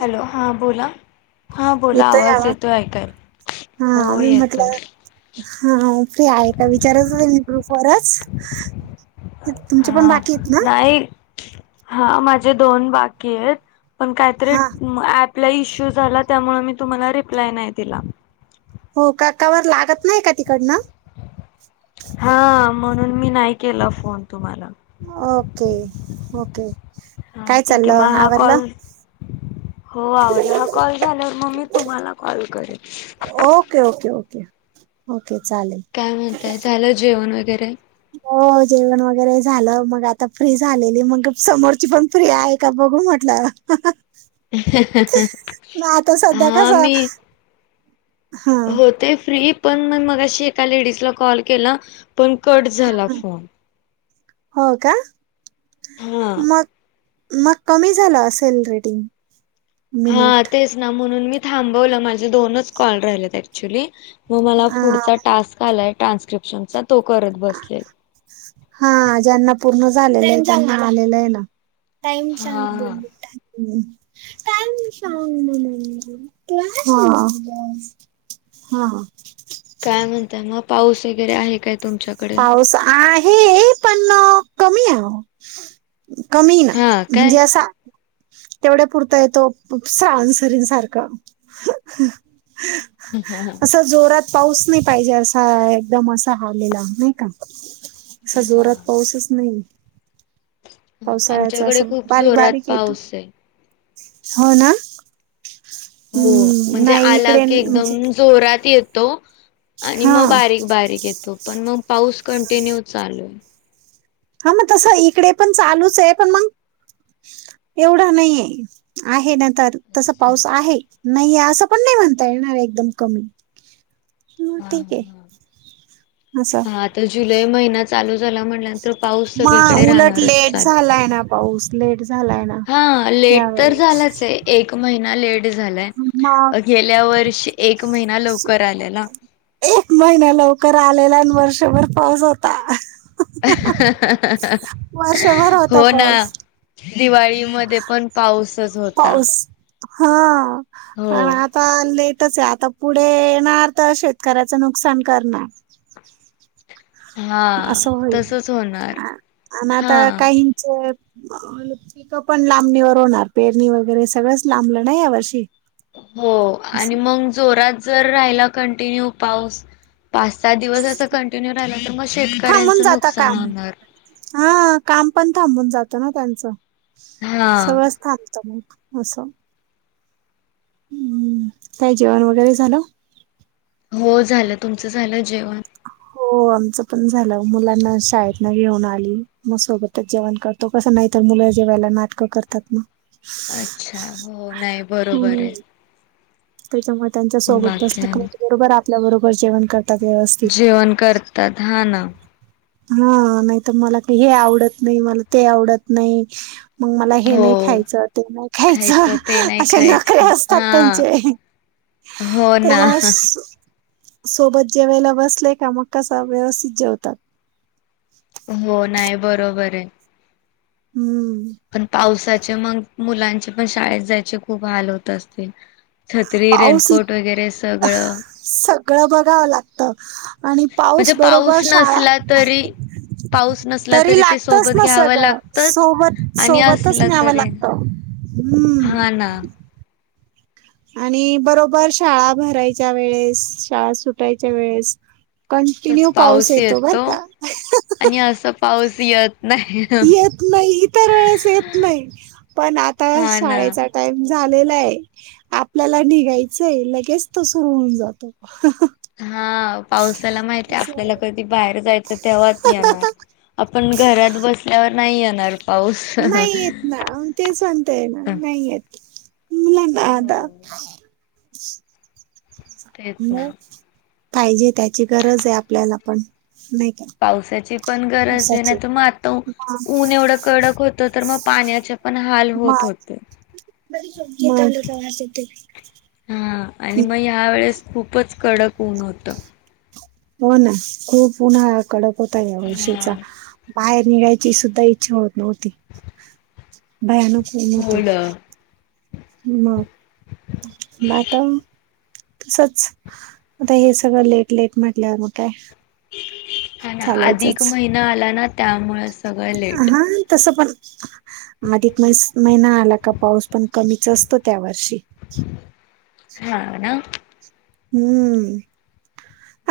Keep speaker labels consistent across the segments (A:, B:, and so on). A: Hello हा बोला.
B: येतोय का आवाज
A: येतोय ऐकायला.
B: हां
A: हो
B: मी
A: येतोय.
B: म्हटलं हा फ्री हाये का विचारच होती ग्रुपवरच तुमचे पण
A: हा
B: बाकी आहेत ना?
A: नाही हा माझे दोन बाकी आहेत पण, काही तरी
B: हा
A: ॲप ला इश्यू झाला त्यामुळ म मी तुम्हांला रिप्लाय नाही दिला.
B: हो का का बरं लागतं नाही का तिकडनं?
A: हा म्हणून मी नाही केला फोन तुम्हाला.
B: Okay okay.
A: हा
B: काय
A: ठीक आहे
B: चाललं
A: मग हा
B: आवरलं
A: कॉल, हो आवडला हा कॉल झाल्यावर मग मी तुम्हाला कॉल करेल.
B: ओके, ओके, ओके ओ
A: काय म्हणताय झालं जेवण वगैरे.
B: हो जेवण वगैरे झालं मग आता फ्री झालेली मग समोरची पण फ्री आहे का ब बघून म्हटलं. मग आता सध्या
A: हा
B: कसं
A: मी
B: हा
A: होते फ्री पण म मग अशी एका लेडीजला कॉल केला. पण कट झाला
B: हा.
A: फोन.
B: हो का?
A: हा.
B: मग मग कमी झाला असेल रेडिंग
A: हा
B: मिनिट.
A: तेच ना म्हणून मी थांबवलं माझे दोनच कॉल राहिलेत ऑक्चुली. मग मला पुढचा टास्क आलाय ट्रान्स्क्रिप्शनचा तो करत बसले.
B: हा ज्यांना पूर्ण झालेलेय म आलेलाय ना. का
A: हा
B: सांग
A: हा.
B: म्ह कला [unintelligible] हा.
A: काय म्हणताय मग पाऊस वगैरे आहे काय तुमच्याकडे
B: पाऊस आहे पण कमी ये ओ. कमी ना
A: हा काय?
B: म्हणजे असा तेवढ्या पुरता येतो श्रावनसरीन सारख.
A: हा
B: असं जोरात पाऊस नाही, पाहिजे असा एकदम असा हवलेला. नाही का असा जोरात पाऊसच नाहीये.
A: ह आमच्याकडे
B: असं
A: खूप
B: बारीक
A: जोरात
B: बारीक येतो
A: पाऊसे.
B: हो ना.
A: हो
B: हम्म
A: म्हणजे
B: नाही
A: आला
B: इकडे
A: की
B: म्हणजे
A: एकदम जोरात येत तो आणि
B: हा
A: मग बारीक बारीक येतो पण मग पाऊस कंटिन्यू चालूय.
B: हा मग तसं इकडे पण चालूचे पण मग एवढा नाहीये आहे ना तर तस पाऊस
A: हा
B: आहे नाहीये असं पण नाही म्हणता येणार एकदम कमी. हं,
A: हा
B: ठीक आहे असं
A: हा आता जुलै महिना चालू झाला म्हणल्या न
B: म उलट लेट झालाय ना पाऊस लेट झाला.
A: हा लेट तर झालाचे एक महिना लेट झालाय
B: मग
A: गेल्या वर्षी एक महिना लवकर आलेला.
B: एक महिना लवकर आलेलाण, वर्षभर पाऊस होता. वर्षभर होता
A: हो ना.
B: पाऊस
A: दिवाळीमध्ये पण पाऊसच होता.
B: पाऊस हा
A: हो
B: पण आता लेटचे आता पुढे येणार तर शेतकऱ्याचं नुकसान करणार.
A: हा
B: असं होईल
A: तसच होणार
B: आणि
A: हा
B: आता काहीच पिक पण लांबणीवर होणार पेरणी वगैरे सगळंच लांबलं ना ह्या वर्षी.
A: हो आणि
B: असं
A: मग जोरात जर राहिला कंटिन्यू पाऊस पाच साहा दिवस अस कंटिन्यू राहिला तर मग
B: थांबून
A: शेतकऱ्यांचं
B: जाता
A: नुकसान
B: काम
A: होणार
B: हा काम पण थांबून जात. ना त्यांचं
A: हा
B: सगळं थांबत मग अस. हम्म काय जेवण वगैरे झालं.
A: हो झालं तुमचं झालं जेवण.
B: हो. हो आमचं पण झालं मुलांना शाळेत न घेऊन आली मग सोबतच जेवण करतो कसं नंतर मुलं जेवायला नाटकं करतात ना.
A: अच्छा हो नाही
B: हम्म
A: बरोबरे.
B: त्याच्यामुळे त्यांच्या सोबत बसल म बरोबर आपल्या बरोबर जेवण करत.
A: जेवण करतात हा ना
B: हा नाय तर मला हे आवडत नाही मला ते आवडत नाही. मंग मला हे
A: हो
B: नाय खायचं ते नाय खायचं
A: ते नाही
B: असे नखरे
A: खायचं
B: असतात
A: हा
B: त्यांचे
A: हो ना
B: त्याच्यामुळे स- सोबत जेवायला बसले का मग कसा व्यवस्थित जेवतात.
A: हो नाय बरोबर ये.
B: हूं
A: पण पावसाचे मंग मुलांचे पण शाळेत जायचे खूप हाल होत असतील. छत्री,
B: पाऊस इ
A: रेनकोट वगैरे सगळं
B: सगळं बघावं लागतं आणि पाऊस
A: म्हणजे
B: बरोबर शाळा
A: नसला तरी पाऊस नसला
B: तरी
A: ते
B: लागतच
A: सोबत
B: ना
A: घ्यावं
B: सगळं
A: लागतच
B: सोबत
A: आणि
B: सोबतच
A: असला
B: न्यावं
A: तरी
B: लागत. हम्म
A: हा ना
B: आणि बरोबर शाळा भरायच्या वेळेस शाळा सुटायच्या वेळेस कंटिन्यू पाऊस येतो बरं का.
A: आणि असं पाऊस येत नाही.
B: येत नाही इतर वेळेस येत नाही पण आता
A: हा ना.
B: शाळेचा टाइम झालेलाय आपल्याला निघायचंय लगेच त सुरू होऊन जातो.
A: हा पावसाला माहितीय
B: असं
A: आपल्याला
B: आहे.
A: कधी बाहेर जायचं तेव्हाच येणार. आपण घरात बसल्यावर नाही येणार. पाऊस.
B: नाही येतं ना ते सांगतेये ना नाही येतं.
A: हो.
B: [inaudible]
A: तेच
B: मग
A: ना
B: पाहिजे त्याची गरज आहे आपल्याला पण. नाही का
A: पावसाची पण गरजये
B: असाच
A: नाय
B: आहे
A: तर मग आता
B: मा-
A: ऊन एवढं कडक होतं तर मग पा - पाण्याचे पण हाल
B: मा-
A: होत होते. हा आणि मग ह्या वेळेस
B: [inaudible]
A: खूपच कडक ऊन होतं.
B: हो ना खूप उन्हाळा कडक होता या वर्षीचा. बाहेर निघायची सुद्धा इच्छा होत नव्हती. भयानक ऊन होत.
A: होल
B: म आता. तसच आता हे सगळं लेट लेट म्हटल्यावर मगं कायं.
A: हा ना अधिक महिना आला ना त्यामुळच.
B: हा तसं पण अधिक म महिना आला का पाऊस पण कमीच असतो त्या वर्षी.
A: हा ना.
B: हम्म.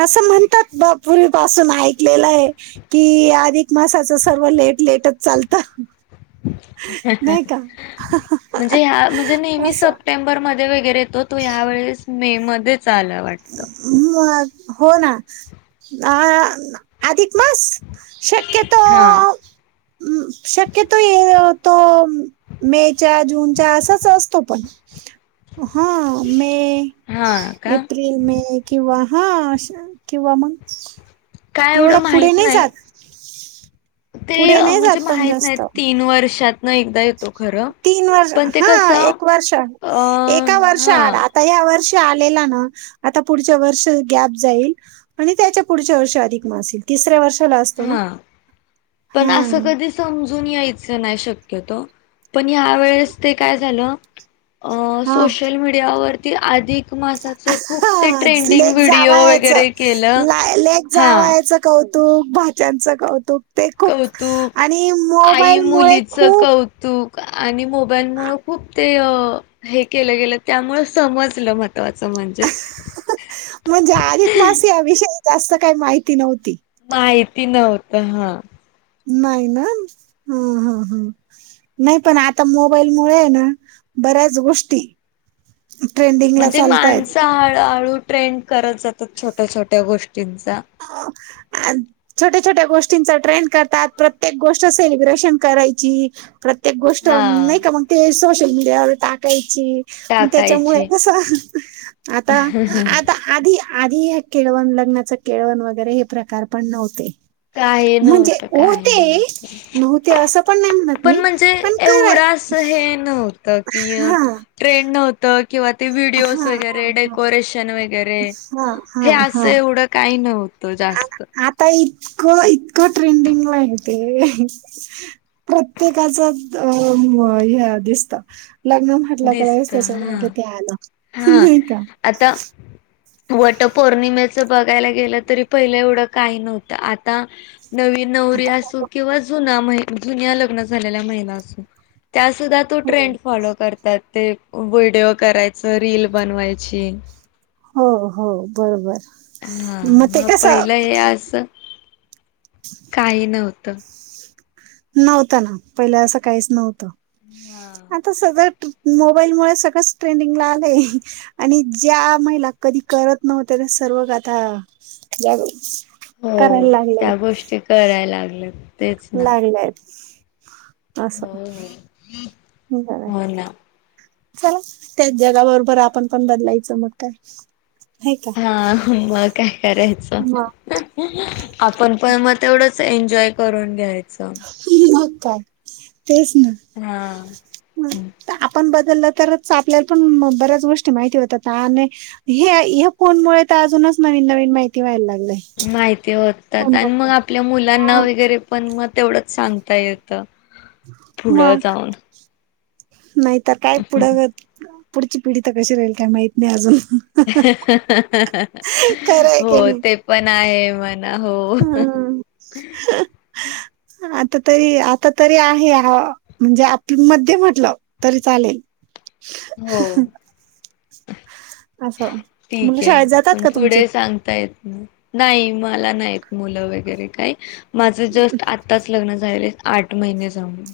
B: असं म्हणतात बा पूर्वीपासून ऐकलेलं ये की अधिक मासाच सर्व- लेट लेटच चालतं.
A: [unintelligible] म्हणजे हा म्हणजे नेहमी
B: असं
A: सप्टेंबर मध्ये वगैरे येतो तो ह्यावेेळेस मे मध्येच आलं वाटत.
B: मग हो ना आ आधिक- मास शक्यतो
A: हा
B: शक्यतो येतो मेच्या जूनच्या असचं असतो पणं हा मे
A: हा का
B: एप एप्रिल, मे किंवा हा आशा किंवा मगं
A: काय एवढं
B: एवढां पुढे
A: माहित
B: नाई
A: नाही.
B: जातं.
A: ते म्हणजे माहित नाय तीन वर्षातन एकदाये
B: तीन वर्ष हा एक वर्ष
A: अ
B: एका वर्ष
A: हा
B: आडं आता या वर्ष आलेला ना आता पुढच्या वर्षी गॅप जाईल आणि त्याच्या पुढच्या वर्षी अधिक मास येईल. तिसऱ्या वर्षां
A: हा पणं असं कधी समजू जून यायच नाय शक्यतो पण ह्या वेळेस ते काय झालं
B: हा
A: सोशल मीडियावरती अधिक. मासाच खूप ते
B: हा
A: ट्रेंडिंग
B: लेक
A: व्हिडिओ
B: जावायचं
A: वगैरे केलं हा.
B: खूप भाच्यांच कौतुक. ते खूप
A: कौतुक
B: आणि
A: आई
B: मोबाईल मुळे
A: मुलीचं
B: खूपं
A: कौतुक आणि मोबाईल मुळ खूप ते अ हे केलं गेलं त्यामुळ समजलं मगं
B: म्हणजे अधिक मास याविषयी जास्त काही माहिती नव्हती.
A: माहिती नव्हत हा.
B: नाही ना ह ह ह नाही पण आता मोबाईल मुळे हे ना बऱ्याच गोष्टी ट्रेंडिंगला
A: म्हणजे
B: चालतायत.
A: माणसं हळूहळू ट्रेंड करत जातात, छोट्या, छोट्या गोष्टींचा
B: [inaudible] अ छोट्या, छोट्या गोष्टींचा ट्रेंड करतात, प्रत्येक गोष्ट सेलिब्रेशन करायची प्रत्येक गोष्ट
A: हा
B: नाही का मगं ते सोशल मीडियावर टाकाय ची मं त्याच्यामुळे
A: टाकायची
B: कसं आता, आता, आधी आधी हे केळवण, लग्नाचं केळवण, वगैरे हे प्रकार पण नव्हते
A: काही
B: म्हणजे
A: नव्हतं काही नाही.
B: होते, नव्हते असं पण नाही म्हणत
A: पण
B: मी,
A: म्हणजे
B: पण कराय
A: एवढं असं हे नव्ह त कि
B: हा
A: ट्रेंड नव्हतं, किंवा ते व्हिडिओज
B: हा
A: वगैरे,
B: हा
A: डेकोरेशन वगैरे वगैरे
B: हा हा
A: हे
B: हा
A: असं एवढं काही नव्हतं जास्त
B: आ- आता इतकं, इतकं, ट्रेंडिंगला आहे ते प्रत्येकाच अ मं ह्या दिसता, लग्न म्हटलं का लगेच
A: दिसत
B: त्याच्या मागे
A: हा.
B: ते आलं
A: हा
B: नाही का
A: आता! वट पौर्णिमेच बघायला गेलं तरी, पहिलं एवढं काही नव्हतं आता नवी नवरी,
B: आता
A: असू
B: प्रॉपर-
A: किंवा जुना म्ह जुन्या लग्न झालेल्या महिला असू त्यासुद्धा तो
B: हो
A: ट्रेंड फॉलो करतात ते व्हिडिओ कराय त रील बनवायची
B: हो हो बरोबर.
A: हा
B: ते
A: मग
B: कसं
A: पहिलं हे असं काही नव्हतं.
B: नव्हत ना पहिले असं काहीच नव्हतं
A: हा
B: आता सज मोबाईलमुळे सगळंच ट्रेंडिंगला आलंय, आणि ज्या महिला कधी करत नव्हत्या त्या रोज आता जा
A: हो त्या गोष्टी कराय लागल्यात तेच ना
B: लाग लायाचं असा!
A: हो हो हो ना
B: चला त्याच जगाबरोबर आपण पण बदलायचं मग काय नाही का
A: हा मग काय करायचं आपण पण मग तेवढंच एन्जॉय करून घ्याय
B: मग काय? तेच ना
A: हा.
B: त आपण ब ददल तरच आपल्याला पण मं बऱ्याच गोष्टी माहिती होतात आनी हे हे फोनमुळे त अजून नवीन, नवीन माहिती व्हायलाग
A: माहिती होतात आणि मग आपल्या मुलांना वगैरे पण म तेवढंच सांगता येत पुढं जाऊन
B: नाही तर काय पुढ, पुढची पिढी त कशी राहील काय माहित नाही अजून, खरंय की
A: हो
B: नाही
A: ते पण आहे म्हणा हो!
B: हम्म [inaudible] आता तरी, आता तरी आहे, म्हणजे आपलं मध्य म्हटलं तरी चालेल
A: हो!
B: असं मुलं
A: ठीक
B: शाळेत
A: आहे
B: जातात
A: पण
B: का तुमचे
A: पुढे सांगता येत ना नाही माला नाहीत मुल वैगरे माझ जस्ट आताच लग्न झालं. आठ महिने जाऊन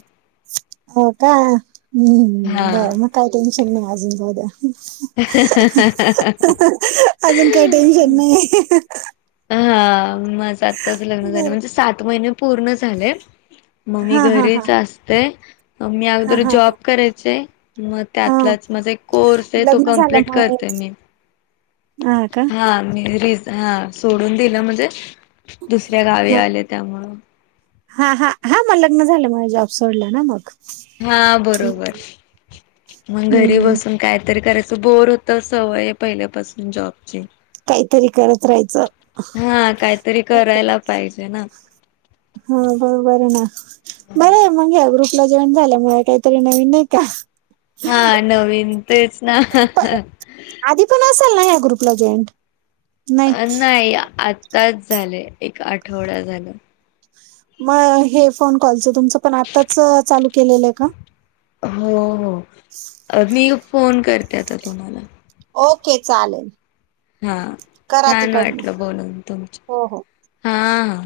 B: हो का हम्म
A: हा.
B: बरं मग काय टेन्शन नाही अजून बुवा द्या अजून काही टेन्शन नाही
A: [inaudible] हा माझं आत्ताच लग्न झालं
B: बर
A: म्हणजे सात महिने पूर्ण झाले. मग मी
B: हा हा हा
A: घरीच असतें. मी
B: हा
A: अगदर
B: हा
A: जॉब करायचे मग
B: हा
A: त्यातलाच माझा एक कोर्स आहे तो
B: लग्न
A: कम्प्लीट
B: झाल्यामुळे
A: करतेय मी
B: [inaudible] का
A: हा मी हा सोडून दिलं म्हणजे दुसऱ्या गावी
B: हा
A: आल्या त्यामुळे
B: हा हा हा मग लग्न झालं माझ जॉब सोडलं ना मग
A: हा बरोबर मग घरी
B: हम्म
A: बसून कायतरी करायचं बोर होता सवय आहे पहिल्यापासून जॉब
B: काहीतरी करत राहायचं
A: हा काहीतरी करायला पाहिजे ना.
B: हो बरोबर ना बरं मग ग्रुपला जॉईन झाल्यामुळे काहीतरी नवीन नाही का
A: हा नवीन तेच ना
B: पण आधी पण ना या ग्रुपला जॉईंट [unintelligible]
A: अ नाही आत्ताच झालं एक आठवडा झाला.
B: मग हे फोन कॉलचं तुमचं पण आताच चालू केलेलं आहे का?
A: हो हो मी फोन करते आता तुम्हाला
B: ओके चालेल.
A: हा
B: करा
A: छान
B: तिकडनं
A: वाटल बोलून तुमच
B: हो हो
A: हा हा